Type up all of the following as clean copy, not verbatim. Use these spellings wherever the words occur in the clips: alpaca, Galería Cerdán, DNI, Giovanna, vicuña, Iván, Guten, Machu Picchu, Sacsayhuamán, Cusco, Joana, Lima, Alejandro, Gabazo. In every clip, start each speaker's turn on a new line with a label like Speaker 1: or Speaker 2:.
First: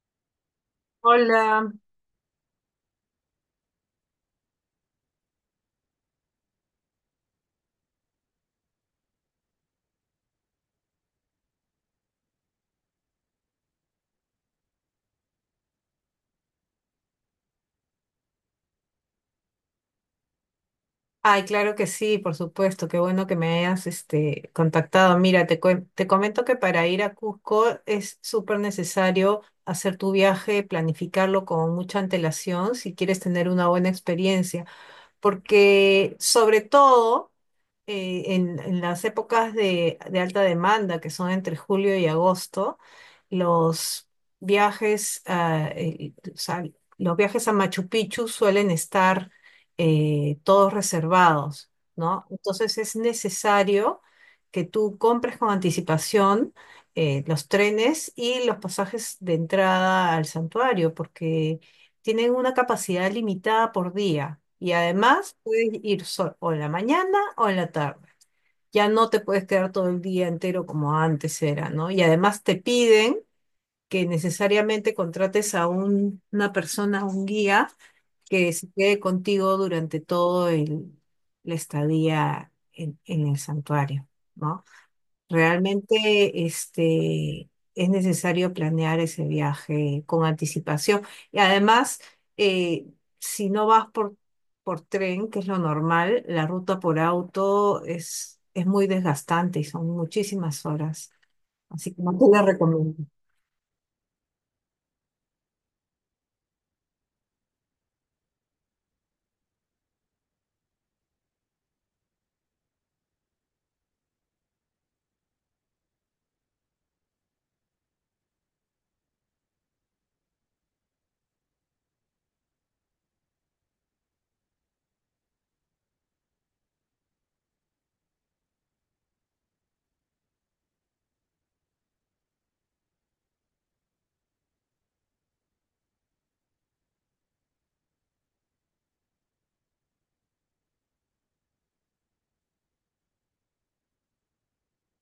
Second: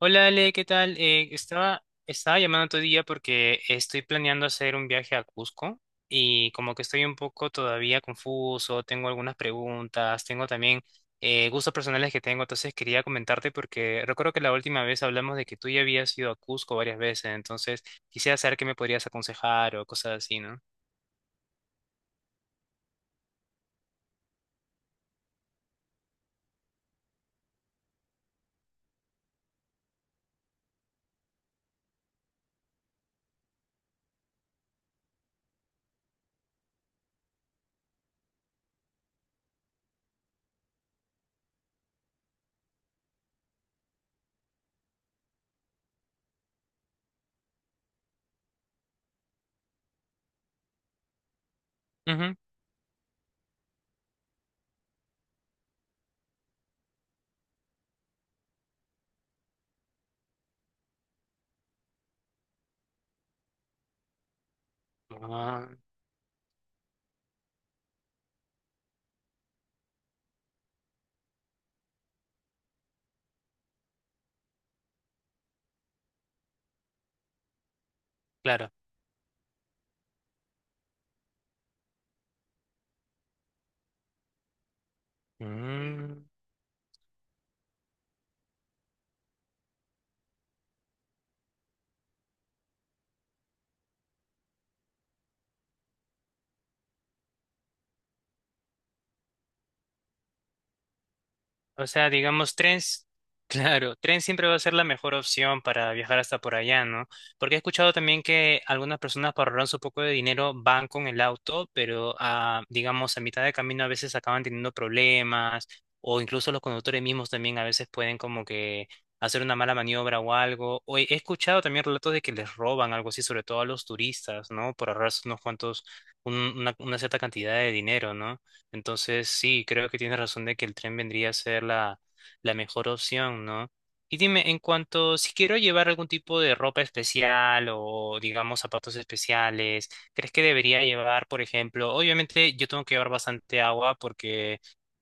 Speaker 1: Hola Ale, ¿qué tal? Eh,
Speaker 2: Hola.
Speaker 1: estaba, estaba llamando otro día porque estoy planeando hacer un viaje a Cusco y como que estoy un poco todavía confuso, tengo algunas preguntas, tengo también gustos personales que tengo. Entonces quería comentarte porque recuerdo que la última vez hablamos de que tú ya habías ido a Cusco varias veces, entonces quisiera saber qué me podrías aconsejar o cosas así, ¿no?
Speaker 2: Ay, claro que sí, por supuesto. Qué bueno que me hayas contactado. Mira, te comento que para ir a Cusco es súper necesario hacer tu viaje, planificarlo con mucha antelación si quieres tener una buena experiencia, porque sobre todo en las épocas de alta demanda, que son entre julio y agosto, los viajes, a, eh, o sea, los viajes a Machu Picchu suelen estar todos reservados, ¿no?
Speaker 1: Ujú.
Speaker 2: Entonces es necesario que tú compres con anticipación, los trenes y los pasajes de entrada al santuario, porque tienen una capacidad limitada por día. Y además puedes
Speaker 1: Ah,
Speaker 2: ir o en la mañana o en la tarde. Ya no te puedes quedar todo el día entero como antes era, ¿no? Y además te piden que necesariamente contrates a una persona, un guía, que se
Speaker 1: claro.
Speaker 2: quede contigo durante la estadía en el santuario, ¿no? Realmente es necesario planear ese viaje con anticipación. Y además, eh, si no vas por tren, que es lo normal, la ruta por auto es muy desgastante y son muchísimas horas.
Speaker 1: O
Speaker 2: Así que
Speaker 1: sea,
Speaker 2: no te la
Speaker 1: digamos, tren,
Speaker 2: recomiendo.
Speaker 1: claro, tren siempre va a ser la mejor opción para viajar hasta por allá, ¿no? Porque he escuchado también que algunas personas para ahorrar su poco de dinero van con el auto, pero ah, digamos, a mitad de camino a veces acaban teniendo problemas, o incluso los conductores mismos también a veces pueden como que hacer una mala maniobra o algo. O he escuchado también relatos de que les roban algo así, sobre todo a los turistas, ¿no? Por ahorrarse unos cuantos, una cierta cantidad de dinero, ¿no? Entonces, sí, creo que tienes razón de que el tren vendría a ser la, la mejor opción, ¿no? Y dime, en cuanto si quiero llevar algún tipo de ropa especial o, digamos, zapatos especiales, ¿crees que debería llevar, por ejemplo? Obviamente yo tengo que llevar bastante agua porque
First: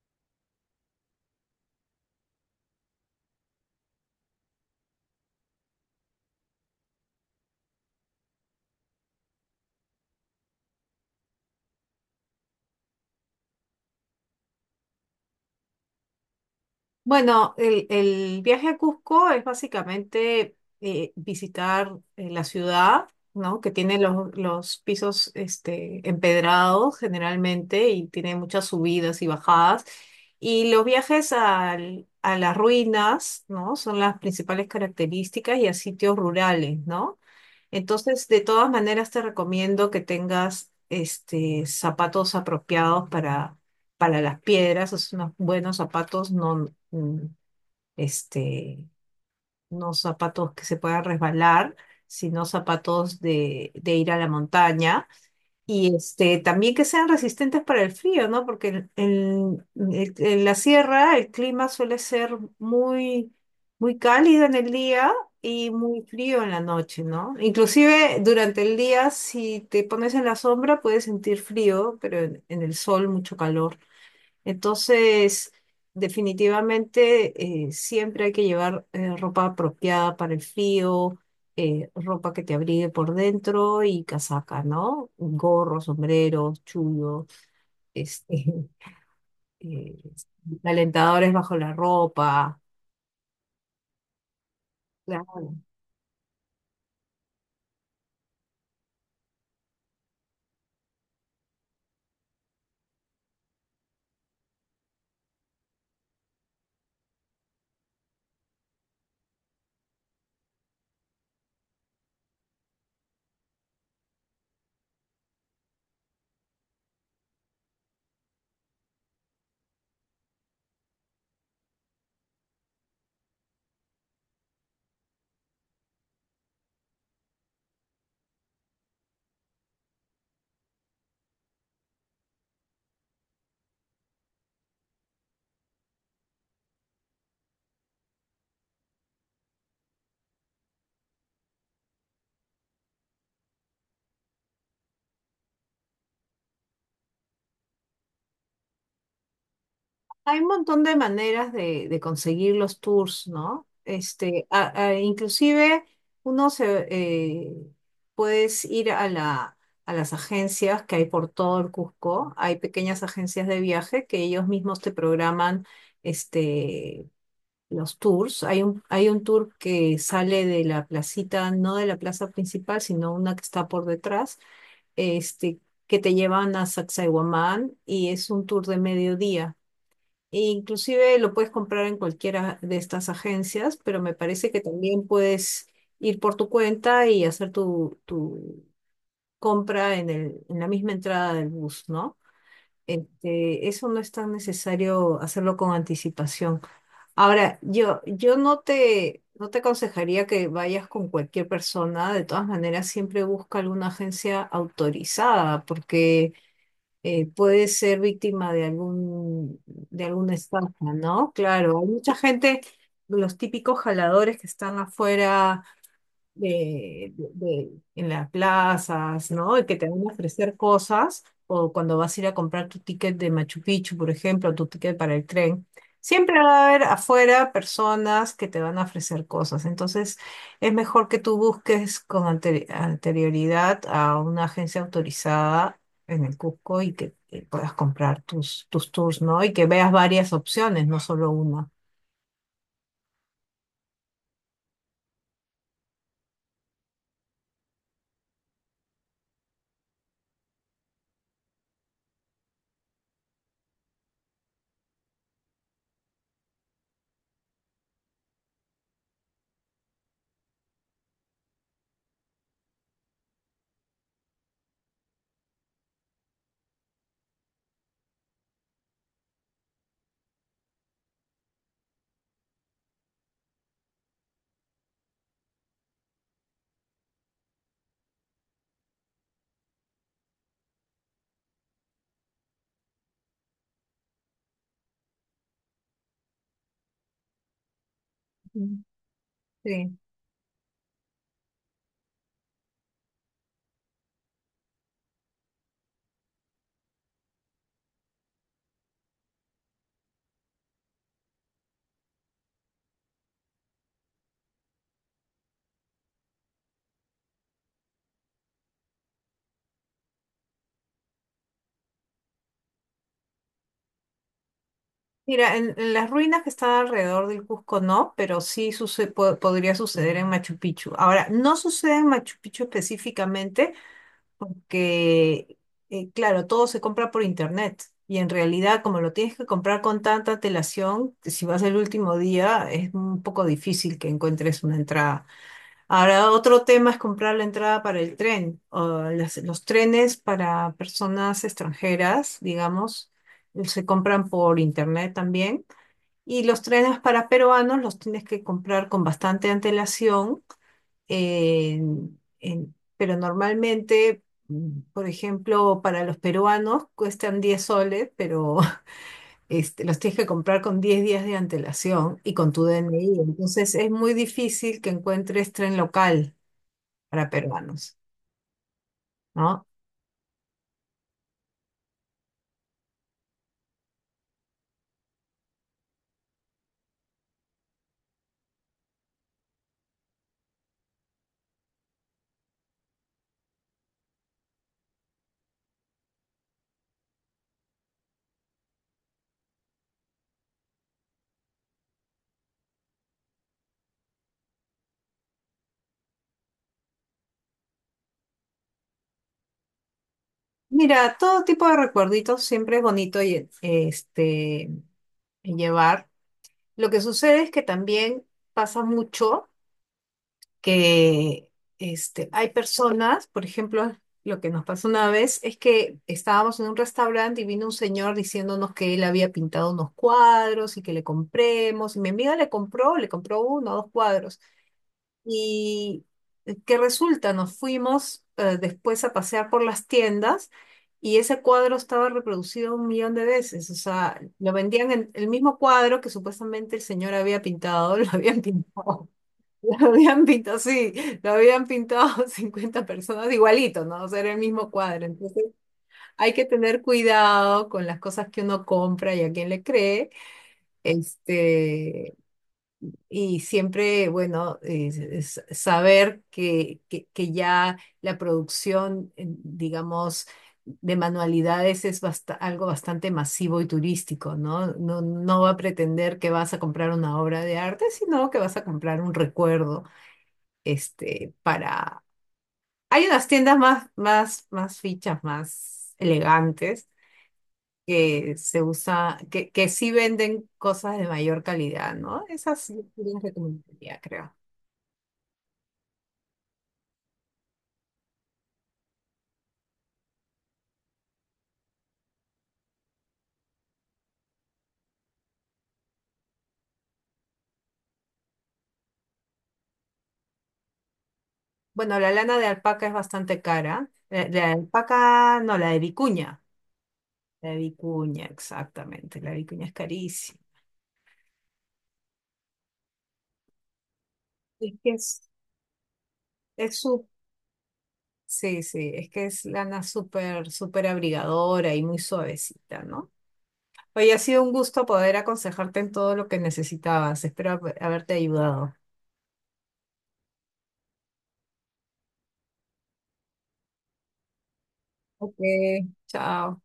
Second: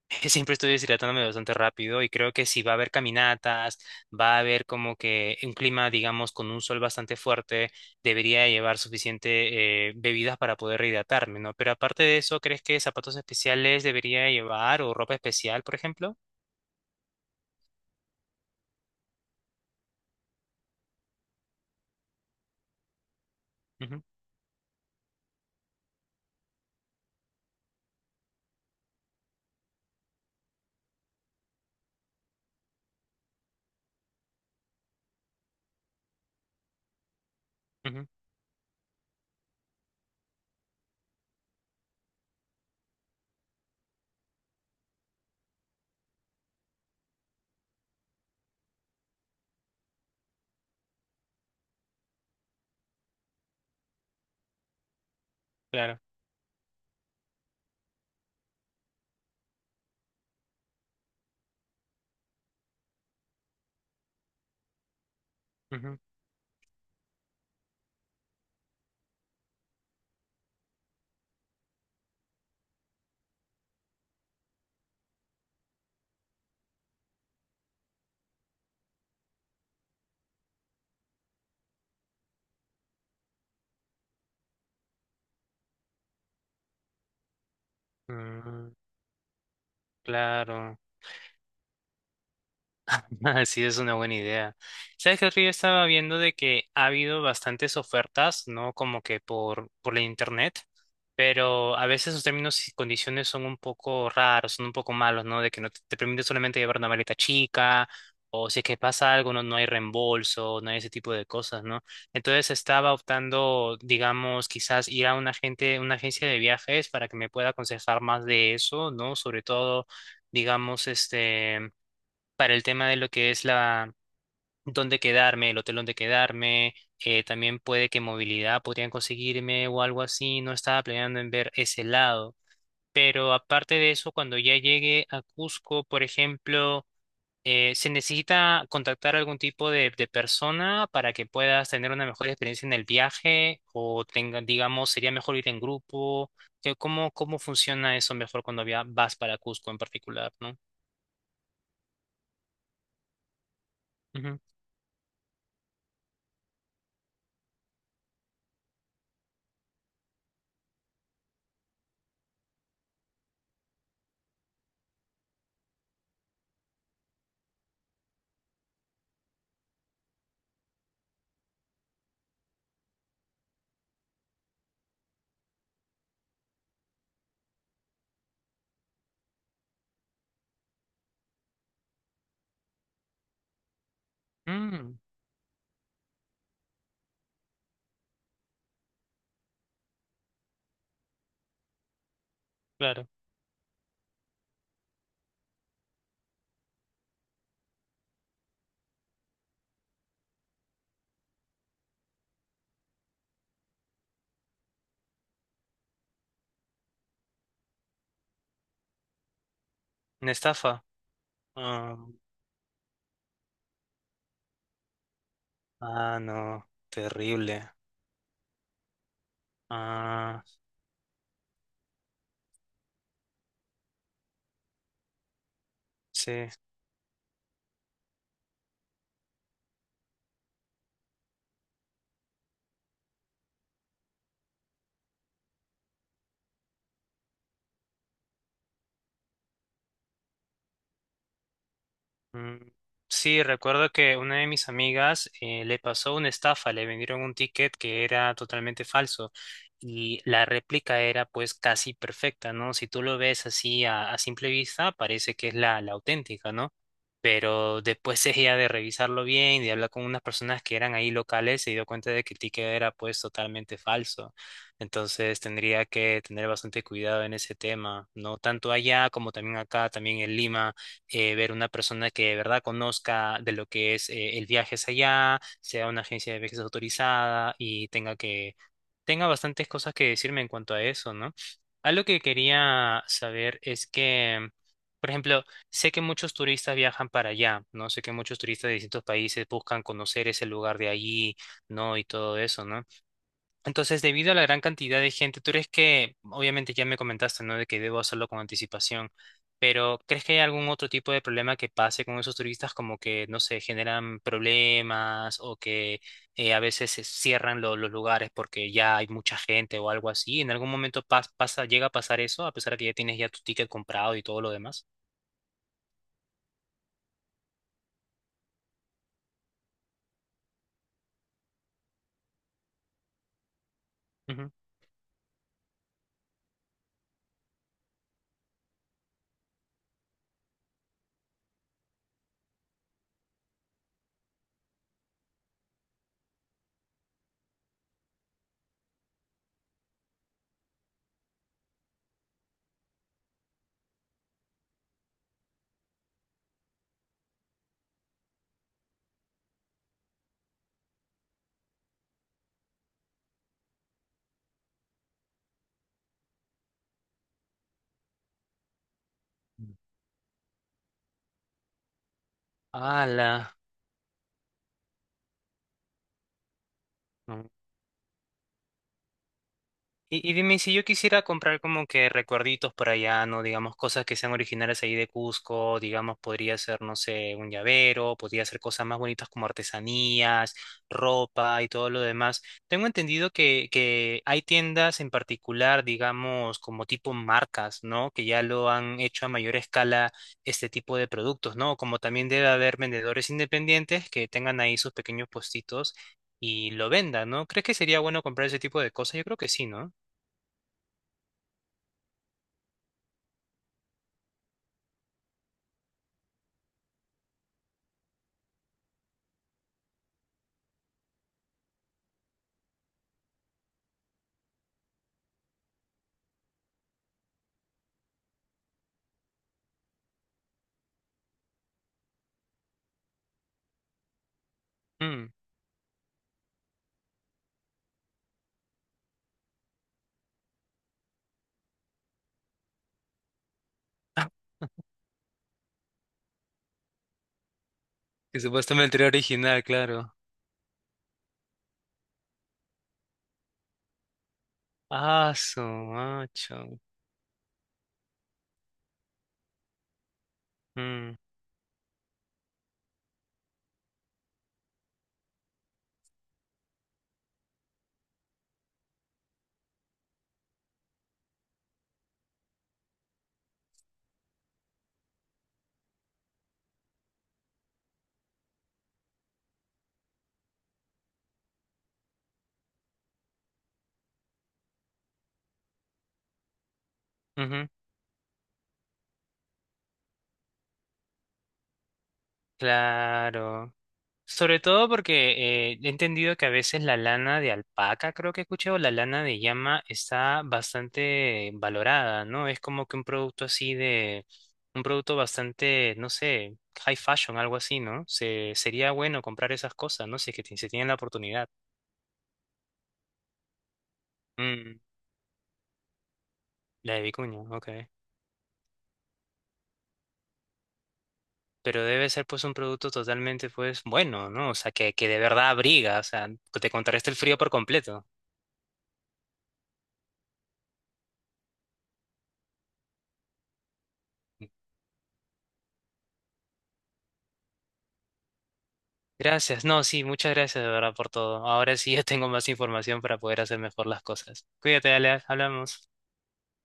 Speaker 1: siempre estoy deshidratándome bastante rápido, y creo que si va a haber caminatas, va a haber como que un clima, digamos, con un sol bastante fuerte, debería llevar suficiente bebidas para poder rehidratarme, ¿no? Pero aparte de eso, ¿crees que zapatos especiales debería llevar o ropa especial, por ejemplo?
Speaker 2: Bueno, el viaje a Cusco es básicamente visitar la ciudad, ¿no? Que tiene
Speaker 1: Ujú,
Speaker 2: los pisos empedrados generalmente y tiene muchas subidas y bajadas. Y los viajes a las ruinas, ¿no? Son las principales características y a sitios rurales, ¿no?
Speaker 1: ujú,
Speaker 2: Entonces, de todas maneras, te recomiendo que tengas zapatos apropiados para las piedras, o sea, unos buenos zapatos, no, este, no zapatos que se puedan resbalar, sino zapatos de ir a la montaña y
Speaker 1: claro.
Speaker 2: también que sean resistentes para el frío, ¿no? Porque en la sierra el clima suele ser muy cálido en el día y
Speaker 1: Ujú,
Speaker 2: muy frío en la noche, ¿no? Inclusive durante el día, si te pones en la sombra, puedes sentir frío, pero en el sol mucho calor. Entonces, definitivamente siempre hay que llevar ropa apropiada para el frío, ropa que te abrigue por dentro y casaca, ¿no? Gorros, sombreros, chullos, este,
Speaker 1: mm,
Speaker 2: eh,
Speaker 1: claro.
Speaker 2: calentadores bajo la ropa.
Speaker 1: Sí, es una buena idea. ¿Sabes qué, Río?
Speaker 2: Claro.
Speaker 1: Estaba viendo de que ha habido bastantes ofertas, ¿no? Como que por la internet, pero a veces los términos y condiciones son un poco raros, son un poco malos, ¿no? De que no te, te permite solamente llevar una maleta chica, o si es que pasa algo, no, no hay reembolso, no hay ese tipo de cosas, ¿no? Entonces estaba optando, digamos, quizás ir a una agente, una agencia de viajes para que me pueda aconsejar más de eso, ¿no? Sobre todo, digamos, este, para el tema de lo que es la dónde quedarme, el hotel donde quedarme. También puede que movilidad podrían conseguirme o algo así, no estaba planeando en ver ese lado. Pero aparte de eso, cuando ya llegue a Cusco, por ejemplo, ¿se necesita contactar algún tipo de persona para que puedas tener una mejor experiencia en el viaje? O tenga, digamos, sería mejor ir en grupo. ¿Cómo, cómo funciona eso mejor cuando vas para Cusco en particular,
Speaker 2: Hay un
Speaker 1: ¿no?
Speaker 2: montón de maneras de conseguir los tours, ¿no?
Speaker 1: Ujú.
Speaker 2: Inclusive uno se puedes ir a a las agencias que hay por todo el Cusco. Hay pequeñas agencias de viaje que ellos mismos te programan este, los tours. Hay un tour que sale de la placita, no de la plaza principal, sino una que está por detrás, este, que te llevan a Sacsayhuamán y es un tour de mediodía e inclusive lo puedes comprar en cualquiera de estas agencias, pero me parece que
Speaker 1: Mm,
Speaker 2: también puedes ir por tu cuenta y hacer tu compra en en la misma entrada del bus, ¿no?
Speaker 1: claro.
Speaker 2: Eso no es tan necesario hacerlo con anticipación. Ahora, yo no te aconsejaría que vayas con cualquier persona. De todas maneras, siempre busca alguna agencia autorizada, porque puede ser víctima de algún, de
Speaker 1: Una
Speaker 2: alguna estafa,
Speaker 1: estafa.
Speaker 2: ¿no? Claro, hay
Speaker 1: Ah,
Speaker 2: mucha gente, los típicos jaladores que están afuera
Speaker 1: ah, no, terrible.
Speaker 2: en las plazas, ¿no? Y que te van a
Speaker 1: Ah,
Speaker 2: ofrecer cosas, o cuando vas a ir a comprar tu ticket de Machu Picchu, por ejemplo, tu ticket para el tren, siempre
Speaker 1: sí.
Speaker 2: va a haber afuera personas que te van a ofrecer cosas. Entonces, es mejor que tú busques con anterioridad a una agencia autorizada en el Cusco y que puedas comprar tus tours, ¿no? Y que veas varias opciones, no solo una.
Speaker 1: Mm, sí, recuerdo que una de mis amigas le pasó una estafa, le vendieron un ticket que era totalmente falso, y la réplica era pues casi perfecta, ¿no? Si tú lo ves así a simple vista, parece que es la, la auténtica, ¿no? Pero después ella de revisarlo bien y de hablar con unas personas que eran ahí locales, se dio cuenta de que el ticket era pues totalmente falso. Entonces tendría que tener bastante cuidado en ese tema, ¿no? Tanto allá como también acá, también en Lima, ver una persona que de verdad conozca de lo que es el viaje hacia allá, sea una agencia de viajes autorizada y tenga que, tenga bastantes cosas que decirme en cuanto a eso, ¿no? Algo que quería saber es que, por ejemplo, sé que muchos turistas viajan para allá, ¿no? Sé que muchos turistas de
Speaker 2: Ujú.
Speaker 1: distintos países buscan
Speaker 2: Sí.
Speaker 1: conocer ese lugar de allí, ¿no? Y todo eso, ¿no? Entonces, debido a la gran cantidad de gente, ¿tú crees que, obviamente ya me comentaste, ¿no? De que debo hacerlo con anticipación, pero ¿crees que hay algún otro tipo de problema que pase con esos turistas, como que, no sé, generan problemas o que a veces se cierran los lugares porque ya hay mucha gente o algo así? ¿En algún momento pasa, llega a pasar eso, a pesar de que ya tienes ya tu ticket comprado y todo lo demás?
Speaker 2: Mira, en las ruinas que están alrededor del Cusco no, pero sí podría suceder en Machu Picchu. Ahora, no sucede en Machu Picchu específicamente
Speaker 1: Ujú.
Speaker 2: porque, claro, todo se compra por internet y en realidad como lo tienes que comprar con tanta antelación, si vas el último día es un poco difícil que encuentres una entrada. Ahora, otro tema es comprar la entrada para el tren o los trenes para personas extranjeras, digamos, se compran por internet también. Y los trenes para peruanos los tienes que comprar con bastante antelación, pero normalmente, por ejemplo, para los peruanos cuestan 10 soles, pero los tienes que comprar con 10 días de antelación y con tu DNI.
Speaker 1: ¡Hala!
Speaker 2: Entonces es muy difícil que encuentres tren local para
Speaker 1: No.
Speaker 2: peruanos, ¿no?
Speaker 1: Y dime, si yo quisiera comprar como que recuerditos para allá, ¿no? Digamos, cosas que sean originales ahí de Cusco, digamos, podría ser, no sé, un llavero, podría ser cosas más bonitas como artesanías, ropa y todo lo demás. Tengo entendido que hay tiendas en particular, digamos, como tipo marcas, ¿no? Que ya lo han hecho a mayor escala este tipo de productos, ¿no? Como también debe haber vendedores independientes que tengan ahí sus pequeños puestitos. Y lo vendan, ¿no? ¿Crees que sería bueno comprar ese tipo de cosas? Yo creo que sí, ¿no?
Speaker 2: Mira, todo tipo de recuerditos siempre es bonito y, llevar. Lo que sucede es que también pasa mucho que hay personas, por ejemplo, lo que nos pasó una vez es que estábamos en un restaurante y vino un señor diciéndonos que él había pintado unos cuadros y que le compremos. Y mi amiga le compró uno o dos cuadros.
Speaker 1: Mm.
Speaker 2: Y que resulta, nos fuimos después a pasear por las tiendas. Y ese cuadro estaba reproducido un millón de veces, o sea, lo vendían en el mismo cuadro que supuestamente el señor había pintado, lo
Speaker 1: Que
Speaker 2: habían
Speaker 1: supuestamente era
Speaker 2: pintado
Speaker 1: original,
Speaker 2: lo
Speaker 1: claro.
Speaker 2: habían pintado, sí, lo habían pintado 50 personas igualito, ¿no? O sea, era el mismo cuadro.
Speaker 1: Ah,
Speaker 2: Entonces,
Speaker 1: su
Speaker 2: hay que
Speaker 1: macho.
Speaker 2: tener cuidado con las cosas que uno compra y a quién le cree.
Speaker 1: Mm,
Speaker 2: Este, y siempre, bueno, es saber que ya la producción, digamos, de manualidades es algo bastante masivo y turístico, ¿no? No va a pretender que vas a comprar una obra de arte, sino que vas a comprar un recuerdo para... Hay unas tiendas más fichas, más elegantes,
Speaker 1: ujú,
Speaker 2: que se usa, que sí venden cosas de mayor calidad, ¿no? Esas sí las
Speaker 1: claro.
Speaker 2: recomendaría, creo.
Speaker 1: Sobre todo porque he entendido que a veces la lana de alpaca, creo que he escuchado, la lana de llama está bastante valorada, ¿no? Es como que un producto así de, un producto bastante, no sé, high fashion, algo así, ¿no? Se, sería bueno comprar esas cosas, ¿no? Si es que se tiene la oportunidad.
Speaker 2: Bueno, la lana de alpaca es bastante cara. La de
Speaker 1: Mm,
Speaker 2: alpaca, no, la de vicuña.
Speaker 1: la de vicuña,
Speaker 2: La de
Speaker 1: ok.
Speaker 2: vicuña, exactamente. La de vicuña es carísima.
Speaker 1: Pero debe ser pues un producto totalmente pues bueno, ¿no? O sea,
Speaker 2: Es que
Speaker 1: que de verdad abriga, o sea, te
Speaker 2: es su-
Speaker 1: contrarresta el frío por completo.
Speaker 2: Sí, sí, es que es lana súper abrigadora y muy suavecita, ¿no? Oye, ha sido un gusto poder aconsejarte en todo lo que necesitabas. Espero haberte ayudado.
Speaker 1: Gracias, no, sí, muchas gracias de verdad por todo. Ahora sí ya tengo más información para poder hacer mejor las cosas. Cuídate, Alea,
Speaker 2: Ok,
Speaker 1: hablamos.
Speaker 2: chao.